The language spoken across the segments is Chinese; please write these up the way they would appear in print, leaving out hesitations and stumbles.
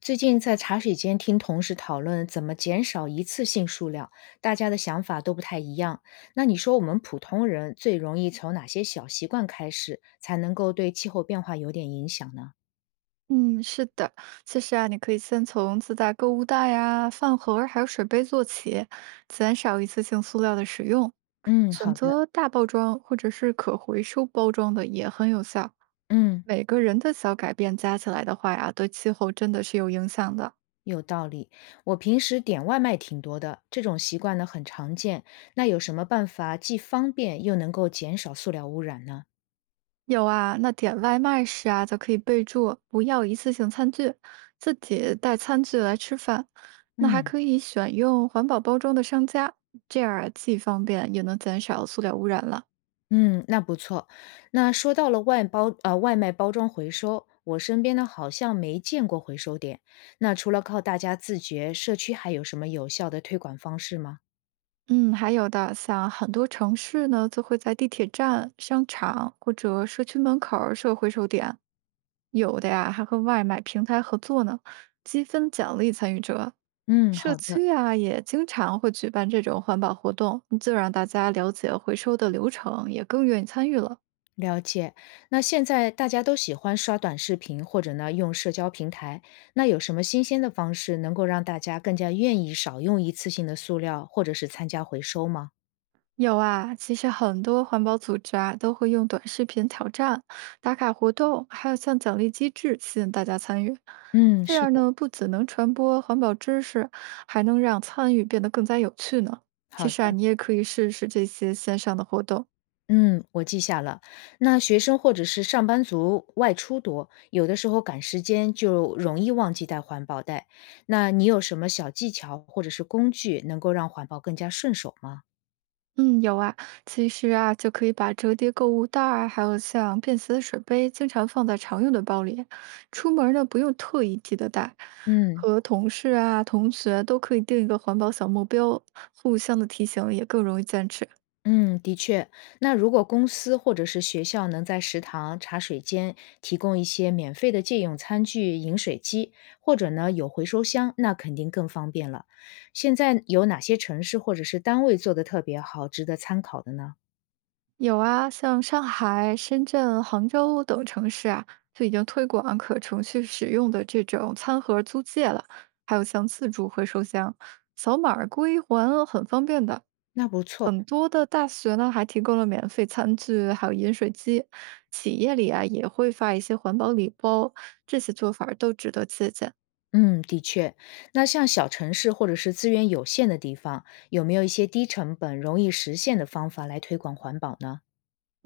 最近在茶水间听同事讨论怎么减少一次性塑料，大家的想法都不太一样。那你说我们普通人最容易从哪些小习惯开始，才能够对气候变化有点影响呢？嗯，是的，其实啊，你可以先从自带购物袋呀、饭盒儿还有水杯做起，减少一次性塑料的使用，嗯，选好的，择大包装或者是可回收包装的也很有效。嗯，每个人的小改变加起来的话呀，对气候真的是有影响的。有道理。我平时点外卖挺多的，这种习惯呢很常见。那有什么办法既方便又能够减少塑料污染呢？有啊，那点外卖时啊，就可以备注不要一次性餐具，自己带餐具来吃饭。那还嗯。可以选用环保包装的商家，这样啊既方便也能减少塑料污染了。嗯，那不错。那说到了外卖包装回收，我身边呢好像没见过回收点。那除了靠大家自觉，社区还有什么有效的推广方式吗？嗯，还有的，像很多城市呢，就会在地铁站、商场或者社区门口儿设回收点，有的呀还和外卖平台合作呢，积分奖励参与者。嗯，社好的，区啊也经常会举办这种环保活动，就让大家了解回收的流程，也更愿意参与了。了解。那现在大家都喜欢刷短视频或者呢用社交平台，那有什么新鲜的方式能够让大家更加愿意少用一次性的塑料，或者是参加回收吗？有啊，其实很多环保组织啊都会用短视频挑战、打卡活动，还有像奖励机制吸引大家参与。嗯，这是样的，呢，不仅能传播环保知识，还能让参与变得更加有趣呢。其好实啊，的。你也可以试试这些线上的活动。嗯，我记下了。那学生或者是上班族外出多，有的时候赶时间就容易忘记带环保袋。那你有什么小技巧或者是工具能够让环保更加顺手吗？嗯，有啊，其实啊，就可以把折叠购物袋儿，还有像便携的水杯，经常放在常用的包里，出门儿呢不用特意记得带。嗯和同事啊、同学都可以定一个环保小目标，互相的提醒也更容易坚持。嗯，的确。那如果公司或者是学校能在食堂、茶水间提供一些免费的借用餐具、饮水机，或者呢有回收箱，那肯定更方便了。现在有哪些城市或者是单位做的特别好，值得参考的呢？有啊，像上海、深圳、杭州等城市啊，就已经推广可持续使用的这种餐盒租借了，还有像自助回收箱，扫码儿归还很方便的。那不错。很多的大学呢，还提供了免费餐具，还有饮水机。企业里啊，也会发一些环保礼包，这些做法儿都值得借鉴。嗯，的确，那像小城市或者是资源有限的地方，有没有一些低成本、容易实现的方法来推广环保呢？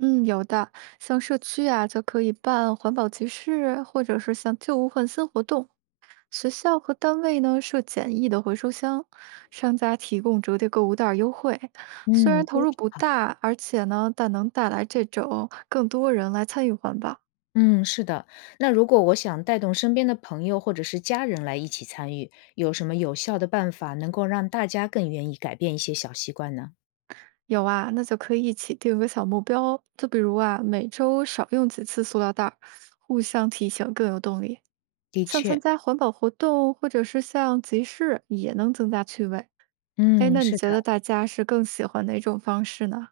嗯，有的，像社区啊，就可以办环保集市，或者是像旧物换新活动。学校和单位呢设简易的回收箱，商家提供折叠购物袋儿优惠。虽然嗯，投都入挺不好。大，而且呢，但能带来这种更多人来参与环保。嗯，是的。那如果我想带动身边的朋友或者是家人来一起参与，有什么有效的办法能够让大家更愿意改变一些小习惯呢？有啊，那就可以一起定个小目标，就比如啊，每周少用几次塑料袋儿，互相提醒更有动力。的像参确，加环保活动或者是像集市，也能增加趣味。哎，嗯，那你是觉得的。大家是更喜欢哪种方式呢？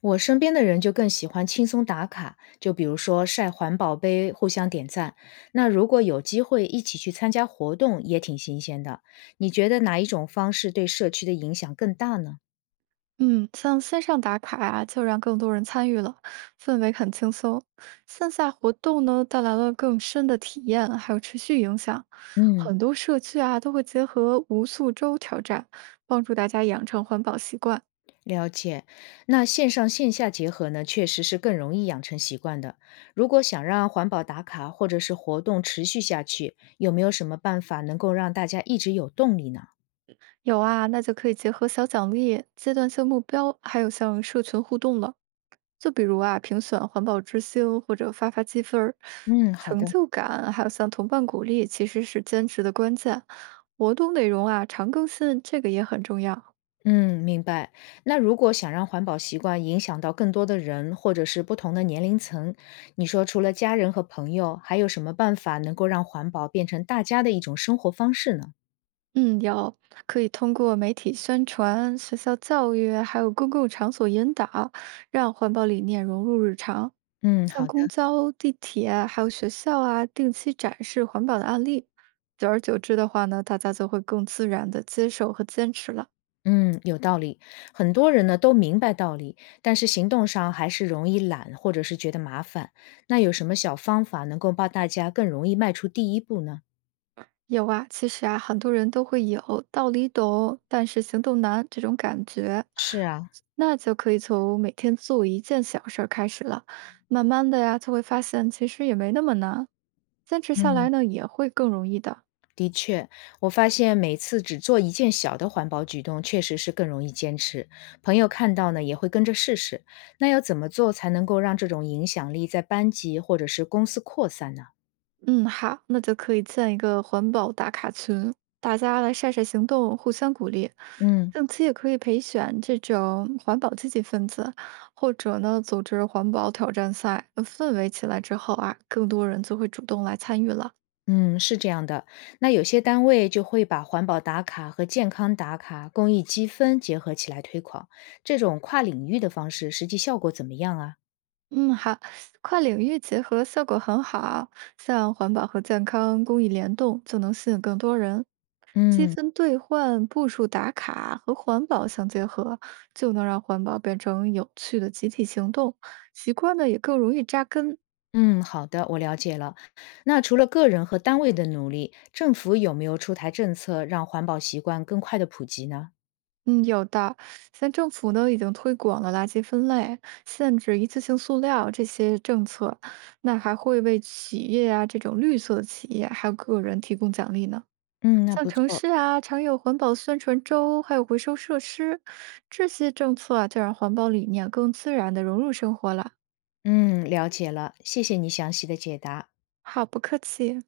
我身边的人就更喜欢轻松打卡，就比如说晒环保杯，互相点赞。那如果有机会一起去参加活动，也挺新鲜的。你觉得哪一种方式对社区的影响更大呢？嗯，像线上打卡啊，就让更多人参与了，氛围很轻松；线下活动呢，带来了更深的体验，还有持续影响。嗯，很多社区啊，都会结合无塑周挑战，帮助大家养成环保习惯。了解。那线上线下结合呢，确实是更容易养成习惯的。如果想让环保打卡或者是活动持续下去，有没有什么办法能够让大家一直有动力呢？有啊，那就可以结合小奖励、阶段性目标，还有像社群互动了。就比如啊，评选环保之星或者发发积分儿，嗯，好成的。就感，还有像同伴鼓励，其实是坚持的关键。活动内容啊，常更新，这个也很重要。嗯，明白。那如果想让环保习惯影响到更多的人，或者是不同的年龄层，你说除了家人和朋友，还有什么办法能够让环保变成大家的一种生活方式呢？嗯，有，可以通过媒体宣传、学校教育，还有公共场所引导，让环保理念融入日常。嗯，像好的。公交、地铁啊还有学校啊，定期展示环保的案例，久而久之的话呢，大家就会更自然的接受和坚持了。嗯，有道理。很多人呢都明白道理，但是行动上还是容易懒，或者是觉得麻烦。那有什么小方法能够帮大家更容易迈出第一步呢？有啊，其实啊，很多人都会有道理懂，但是行动难这种感觉，是啊，那就可以从每天做一件小事儿开始了。慢慢的呀，就会发现其实也没那么难，坚持下嗯。来呢，也会更容易的。我发现每次只做一件小的环保举动，确实是更容易坚持。朋友看到呢，也会跟着试试。那要怎么做才能够让这种影响力在班级或者是公司扩散呢？嗯，好，那就可以建一个环保打卡群，大家来晒晒行动，互相鼓励。嗯定期也可以培选这种环保积极分子，或者呢组织环保挑战赛，氛围起来之后啊，更多人就会主动来参与了。嗯，是这样的。那有些单位就会把环保打卡和健康打卡、公益积分结合起来推广，这种跨领域的方式，实际效果怎么样啊？嗯，好，跨领域结合效果很好，像环保和健康、公益联动，就能吸引更多人。积嗯。分兑换、步数打卡和环保相结合，就能让环保变成有趣的集体行动，习惯呢也更容易扎根。嗯，好的，我了解了。那除了个人和单位的努力，政府有没有出台政策让环保习惯更快的普及呢？嗯，有的，像政府呢已经推广了垃圾分类、限制一次性塑料这些政策，那还会为企业啊这种绿色的企业还有个人提供奖励呢。嗯，那像不城错。市啊常有环保宣传周，还有回收设施，这些政策啊就让环保理念更自然的融入生活了。嗯，了解了，谢谢你详细的解答。好，不客气。